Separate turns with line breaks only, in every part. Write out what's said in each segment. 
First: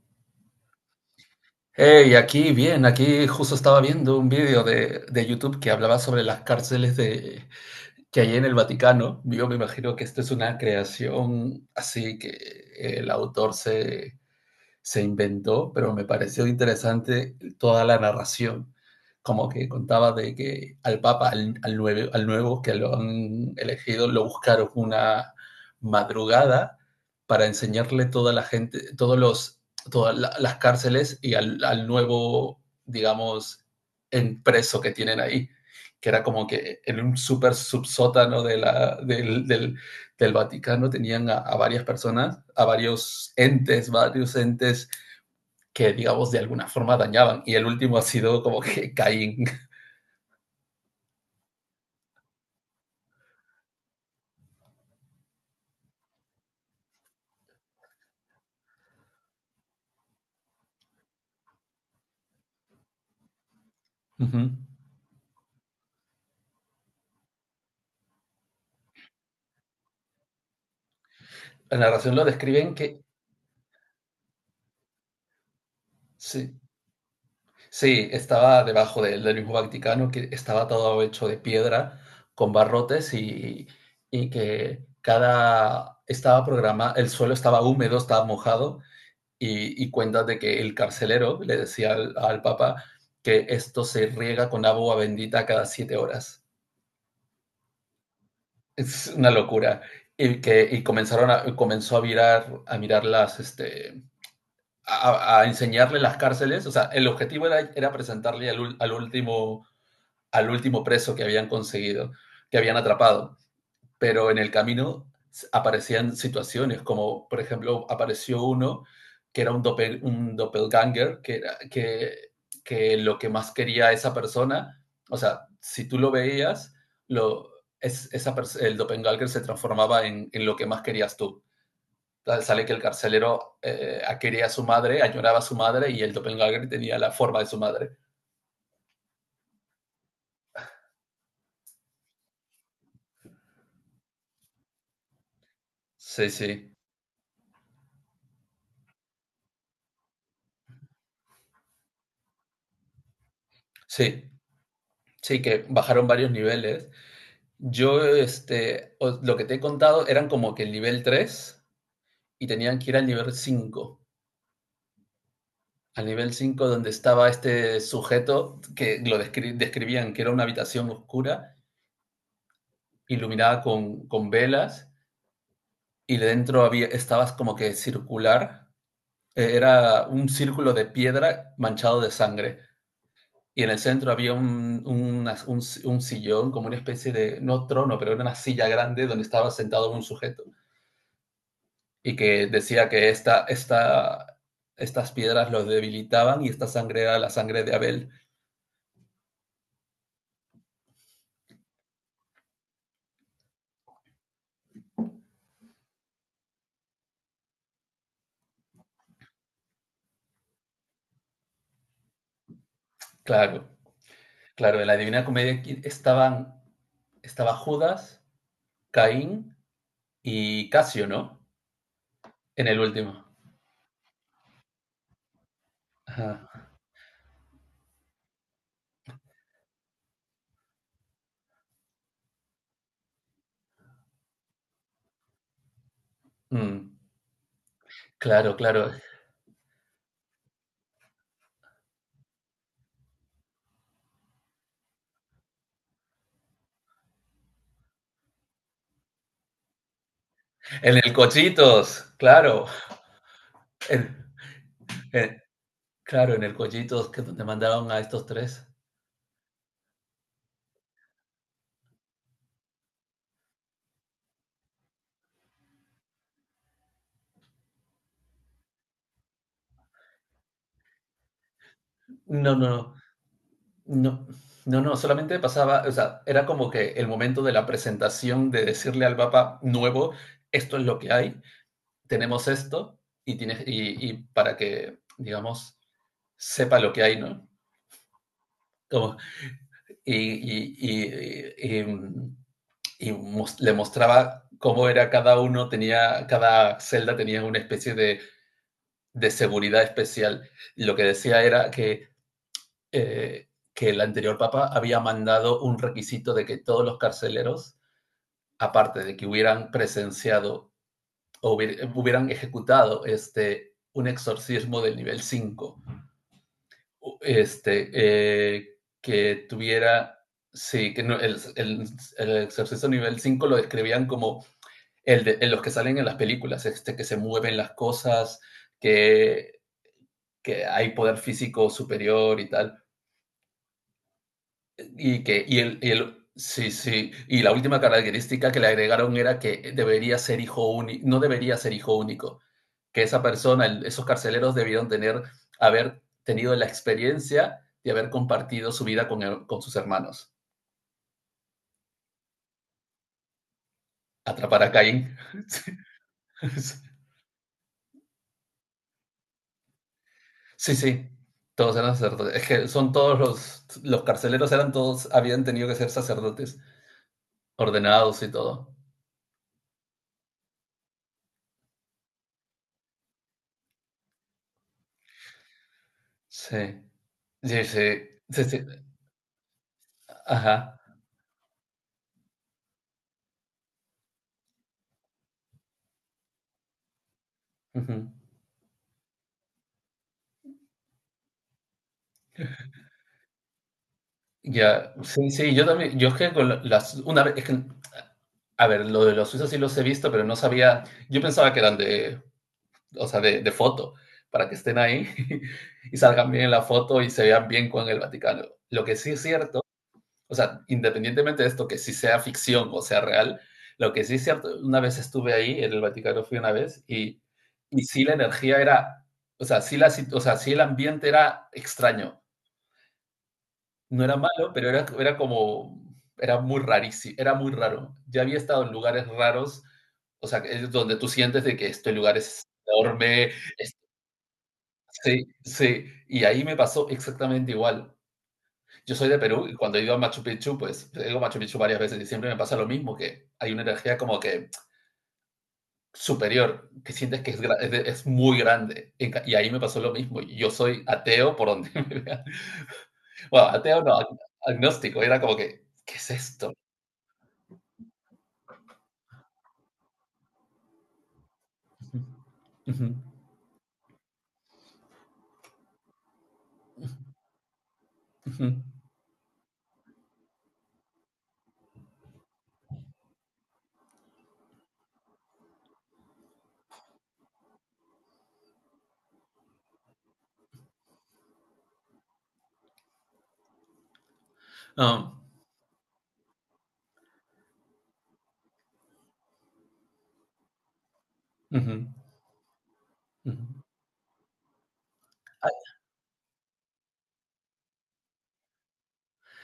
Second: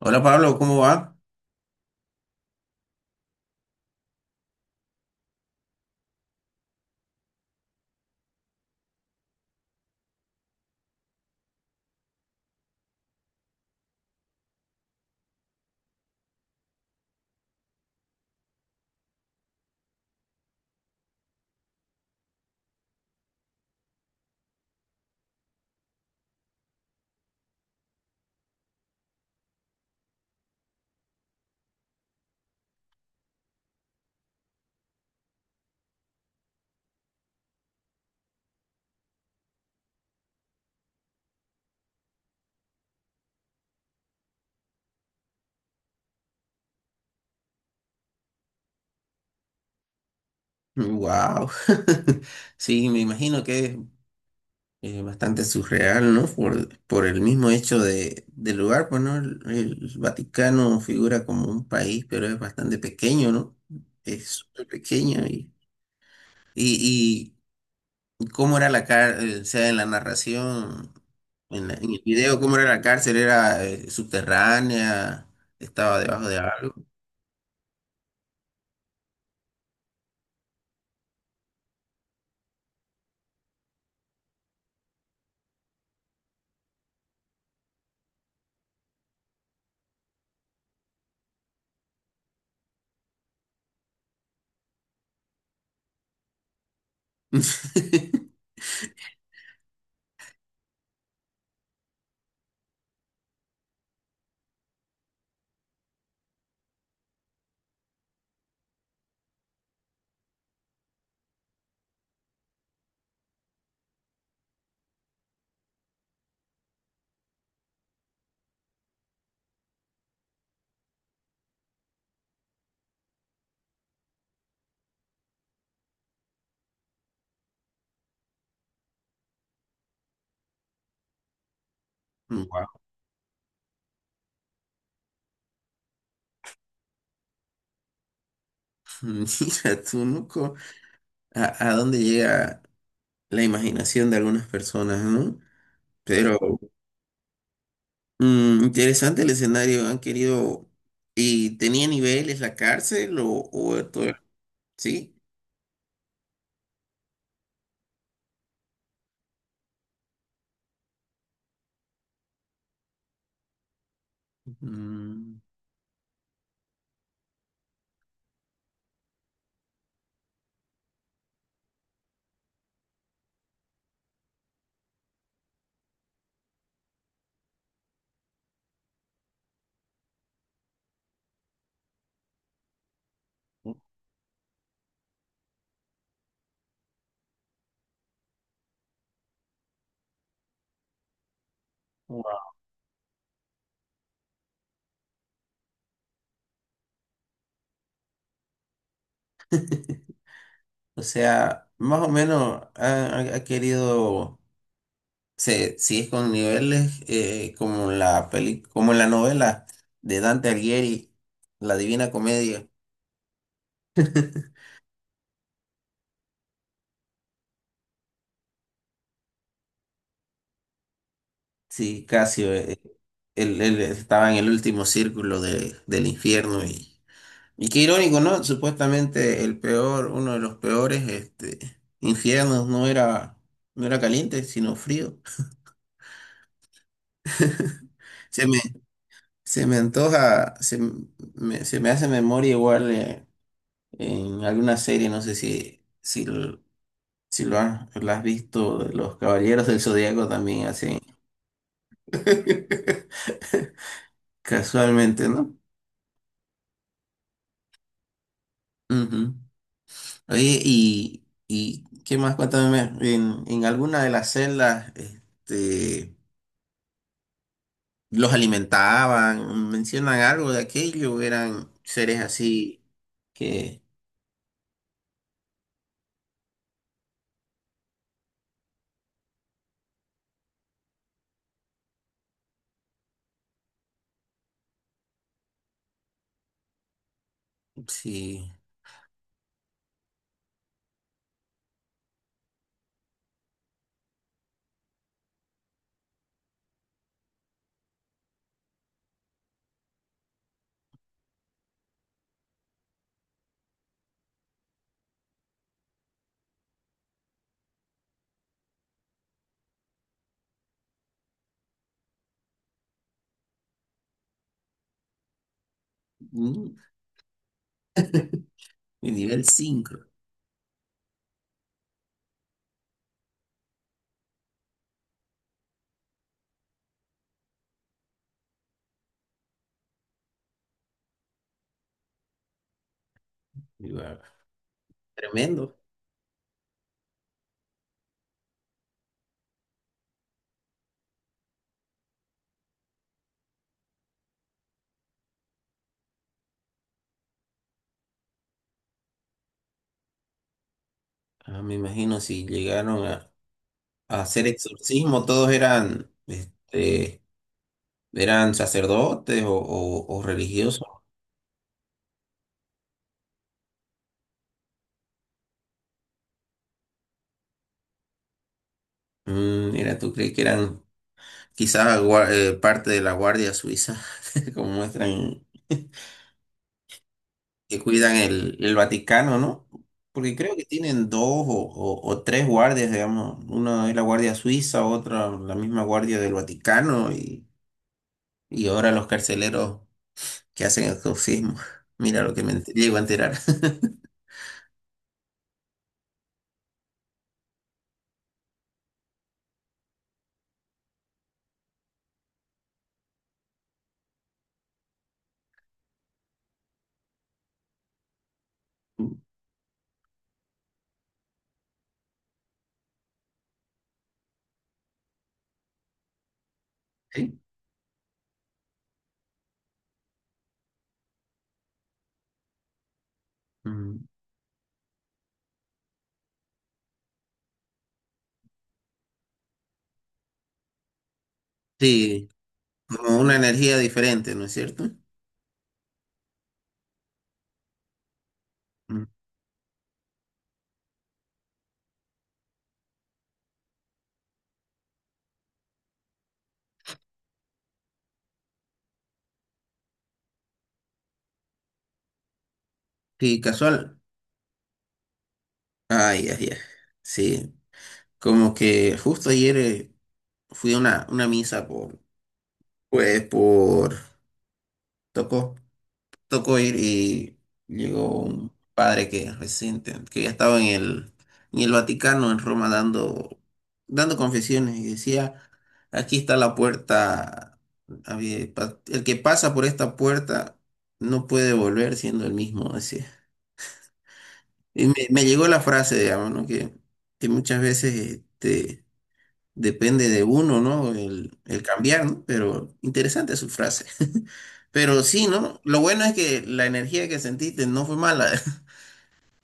Hola Pablo, ¿cómo va?
Hey, aquí bien, aquí justo estaba viendo un vídeo de YouTube que hablaba sobre las cárceles que hay en el Vaticano. Yo me imagino que esto es una creación así que el autor se inventó, pero me pareció interesante toda la narración, como que contaba de que al Papa, al nuevo, al nuevo que lo han elegido, lo buscaron una madrugada para enseñarle toda la gente, todas las cárceles y al nuevo, digamos, preso que tienen ahí, que era como que en un súper subsótano de la, del, del- del Vaticano tenían a varias personas, a varios entes que, digamos, de alguna forma dañaban. Y el último ha sido como que Caín.
Wow. Sí, me imagino que es bastante surreal, ¿no? Por el mismo hecho del lugar, pues, ¿no? El Vaticano figura como un país, pero es bastante pequeño, ¿no?
Uh
Es
-huh.
súper pequeño y, y ¿cómo era la cárcel? O sea, en la narración,
La
en el
narración lo
video, ¿cómo era
describen
la
que
cárcel? ¿Era subterránea? ¿Estaba debajo de
sí,
algo?
sí estaba debajo del mismo Vaticano, que estaba todo hecho de piedra con barrotes y que cada estaba programado, el suelo estaba húmedo, estaba mojado y cuentas de que el carcelero le decía al Papa que esto se riega con agua bendita cada 7 horas. Es una locura. Y que y comenzaron a, Comenzó a mirar, a enseñarle las cárceles. O sea, el objetivo era presentarle al último, preso que habían conseguido, que habían atrapado, pero en el camino aparecían situaciones, como por ejemplo apareció uno que era un doppelganger, que lo que más quería esa persona, o sea, si tú lo veías, lo, es, esa, el doppelganger se transformaba en lo que más querías tú. Sale que
Wow.
el carcelero quería a su madre, añoraba a su madre y el doppelganger tenía la forma de su madre.
Mira tú, ¿no? A dónde llega la imaginación de algunas personas, ¿no? Sí.
Sí,
Pero
sí,
interesante el escenario, han querido... ¿Y tenía niveles la cárcel o todo?
sí,
Sí.
sí, que bajaron varios niveles. Lo que te he contado eran como que el nivel 3 y tenían que ir al nivel 5.
Mm.
Al nivel 5 donde estaba este sujeto que lo describían que era una habitación oscura, iluminada con velas y dentro estabas como que circular. Era un círculo de piedra manchado de sangre. Y en el centro había un sillón, como una especie de, no trono, pero era una silla grande donde estaba sentado un sujeto. Y que
Guau.
decía que estas piedras los debilitaban y esta sangre era la sangre de Abel.
O sea, más o menos ha querido... si es con niveles como la peli, como en la novela de Dante Alighieri, La Divina Comedia.
Claro, claro, en la Divina Comedia estaba Judas, Caín y Casio, ¿no?
Sí, Casio,
En el último.
él estaba en el último círculo del infierno
Ajá.
y qué irónico, ¿no? Supuestamente el peor, uno de los peores este, infiernos no era, no era caliente, sino frío.
Mm,
Se
claro,
me,
claro.
se me antoja, se me hace memoria igual en alguna serie, no sé lo- si lo has, lo has visto, Los Caballeros del Zodíaco también
En
hacen
el Cochitos, claro. En,
casualmente,
en
¿no?
claro, en el Cochitos que te mandaron a estos tres.
Ujú. Oye, y qué más, cuéntame, en alguna de las celdas, este, los alimentaban, mencionan algo de aquello, eran seres
No, no,
así
no.
que,
No, no, no, solamente pasaba, o sea, era como que el momento de la presentación de decirle al Papa nuevo, esto es lo que hay, tenemos esto, y tienes, y para que, digamos, sepa lo que hay, ¿no?
sí,
Como- y, mm, y mos- Le mostraba cómo era cada uno, cada celda tenía una especie de seguridad especial. Y lo que decía era eh, que el anterior papa había mandado un requisito de que todos los carceleros, aparte de que hubieran presenciado o hubieran ejecutado un exorcismo del nivel 5,
mm, nivel
que
5
tuviera. Sí, que no, el exorcismo nivel 5 lo describían como en los que salen en las películas, que se mueven las cosas, que, que hay poder físico superior y tal. Y que,
tremendo.
y el, Sí, sí, y la última característica que le agregaron era que debería ser hijo único, no debería ser hijo único, que esa persona, esos carceleros debieron haber tenido la experiencia de haber compartido su vida con sus hermanos.
Ah, me imagino si llegaron a hacer
Atrapar a Caín.
exorcismo, todos eran, este, eran sacerdotes o, o
Sí,
religiosos.
sí, sí, todos eran sacerdotes. Es que son todos los carceleros eran todos, habían tenido que ser sacerdotes, ordenados y todo.
Mm, mira, ¿tú crees que eran quizás parte de la Guardia Suiza, como muestran,
Sí, sí,
que
sí,
cuidan
sí, sí,
el Vaticano, ¿no? Porque creo que
ajá.
tienen dos o, o tres guardias, digamos. Una es la Guardia Suiza, otra la misma Guardia del Vaticano y ahora los carceleros que hacen exorcismo. Mira lo que me llego a enterar.
Ya, sí, sí, yo también, yo es que las, una vez, es que, a ver, lo de los suizos sí los he visto, pero no sabía, yo pensaba que eran o sea, de foto, para que estén ahí y salgan bien en la foto y se vean bien con el Vaticano. Lo que sí es cierto, o sea, independientemente de esto, que sí sea ficción o sea real, lo que sí es cierto, una vez estuve ahí, en el Vaticano fui una vez, y,
Sí.
y sí la energía era, o sea, o sea, sí el ambiente era extraño. No
Mm.
era malo, pero era como, era muy rarísimo, era muy raro. Ya había estado en lugares raros, o sea, es donde tú sientes de que este lugar
Sí,
es
como
enorme,
una
es-
energía diferente, ¿no es cierto?
sí, sí, y ahí me pasó exactamente igual. Yo
Mm.
soy de Perú y cuando he ido a Machu Picchu, pues he ido a Machu Picchu varias veces y siempre me pasa lo mismo, que hay una energía como que superior, que sientes que es muy grande. Y ahí me pasó lo mismo. Y yo soy ateo por donde me vea.
Sí,
Bueno, ateo no,
casual.
agnóstico, era como que, ¿qué es
Ay, ay,
esto?
ay. Sí, como que justo ayer... fui a una misa por,
Ujú,
pues, por, tocó, tocó ir y llegó
ujú.
un padre que reciente que ya estaba en el Vaticano, en Roma, dando, dando confesiones y decía, aquí está la puerta, el que pasa por esta puerta no puede volver siendo el mismo, decía. Y
Ah,
me llegó la frase, digamos, ¿no? Que muchas veces, este, depende de uno, ¿no? El
ujú,
cambiar, ¿no? Pero interesante su
ujú.
frase. Pero sí,
Ah,
¿no? Lo bueno es que la energía que sentiste no fue mala.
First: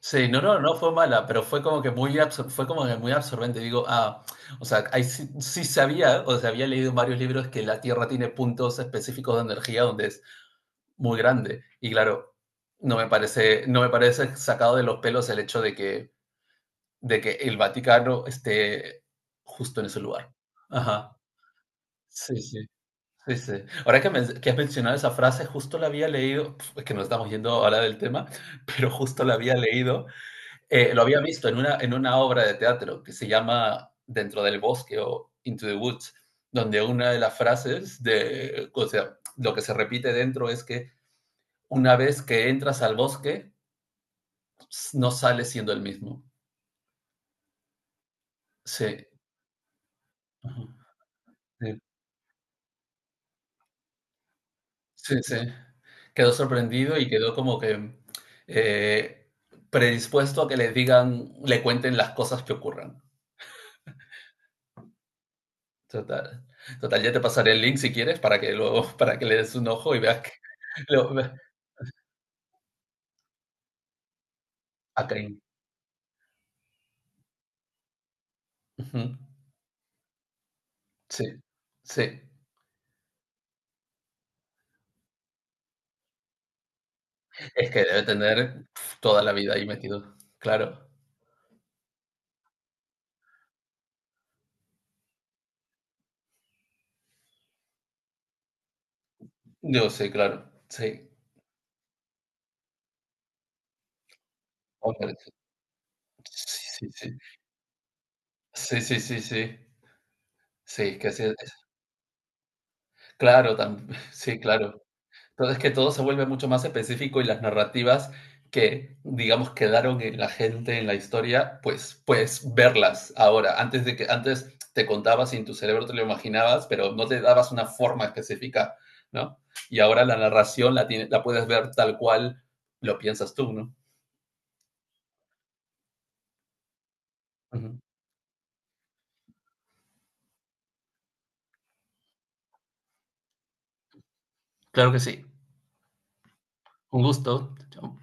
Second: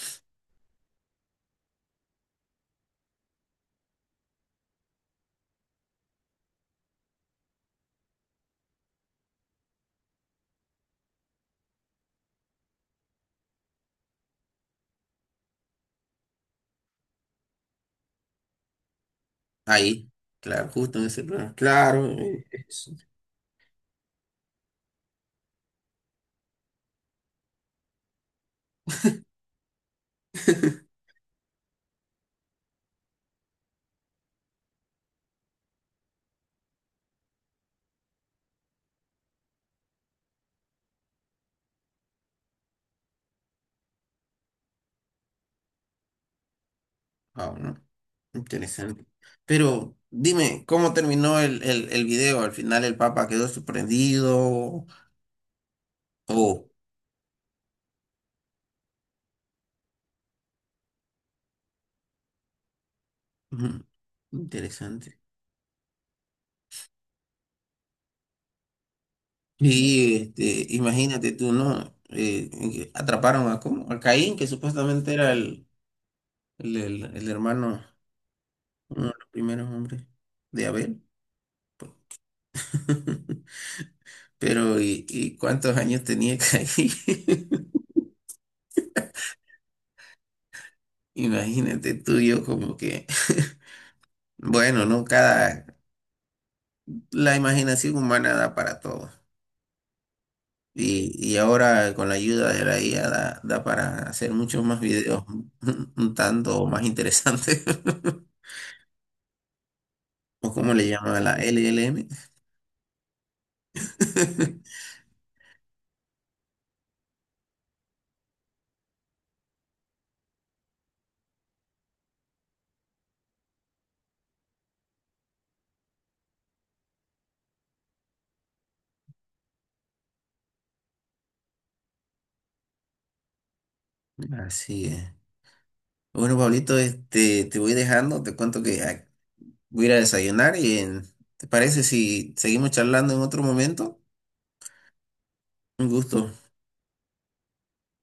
sí, no, no, no fue mala, pero fue como que muy absorbente. Digo, o sea, ahí sí, sí sabía, o sea, había leído en varios libros que la Tierra tiene puntos específicos de energía donde es muy grande. Y claro, no me parece sacado de los pelos el hecho de que el Vaticano esté justo en ese
Ahí,
lugar.
claro, justo en
Ajá.
ese lugar. Claro,
Sí, sí.
eso.
Sí, sí. Ahora que has mencionado esa frase, justo la había leído, es que nos estamos yendo ahora del tema, pero justo la había leído, lo había visto en una obra de teatro que se llama Dentro del bosque o Into the Woods, donde una de las frases o sea, lo que se repite dentro es que una vez que entras al bosque, no sales siendo el mismo.
Wow, ¿no? Interesante.
Sí.
Pero dime,
Ujú.
¿cómo terminó
Sí,
el video? ¿Al final el Papa quedó sorprendido?
sí, sí. Quedó
Oh,
sorprendido y quedó como que eh, predispuesto a que le digan, le cuenten las cosas que ocurran.
ujú, interesante.
Total. Total, ya te pasaré el link si quieres para que luego, para que le des un ojo y
Y
veas que
este,
lo,
imagínate
ve-
tú, ¿no? En que atraparon a, ¿cómo? A Caín, que
a
supuestamente era
Kane.
el, el hermano,
Ujú.
uno de los primeros hombres de Abel.
Sí, sí.
Pero, y cuántos años tenía Caín?
Es que debe tener toda la vida ahí metido. Claro.
Imagínate tú y yo como que, bueno, ¿no? Cada, la imaginación humana da para todo.
Yo sí, claro. Sí.
Y ahora con la ayuda de la IA da, da para hacer muchos más
Hombre,
videos, un
sí,
tanto más
sí, sí.
interesantes.
Sí, sí, sí, sí.
¿O cómo
Sí,
le
que
llaman,
sí.
la LLM?
Claro, también. Sí, claro. Entonces que todo se vuelve mucho más específico y las narrativas que, digamos, quedaron en la gente, en la historia, pues verlas ahora. Antes de que antes te contabas y en tu cerebro te lo imaginabas, pero no te dabas una forma específica, ¿no? Y ahora la narración la puedes ver tal cual lo piensas tú, ¿no?
Así es. Bueno, Pablito, este, te voy
Ujú.
dejando, te cuento que voy a ir a desayunar y ¿te parece si seguimos charlando en otro momento?
Claro que sí.
Un gusto.
Un gusto. Chao.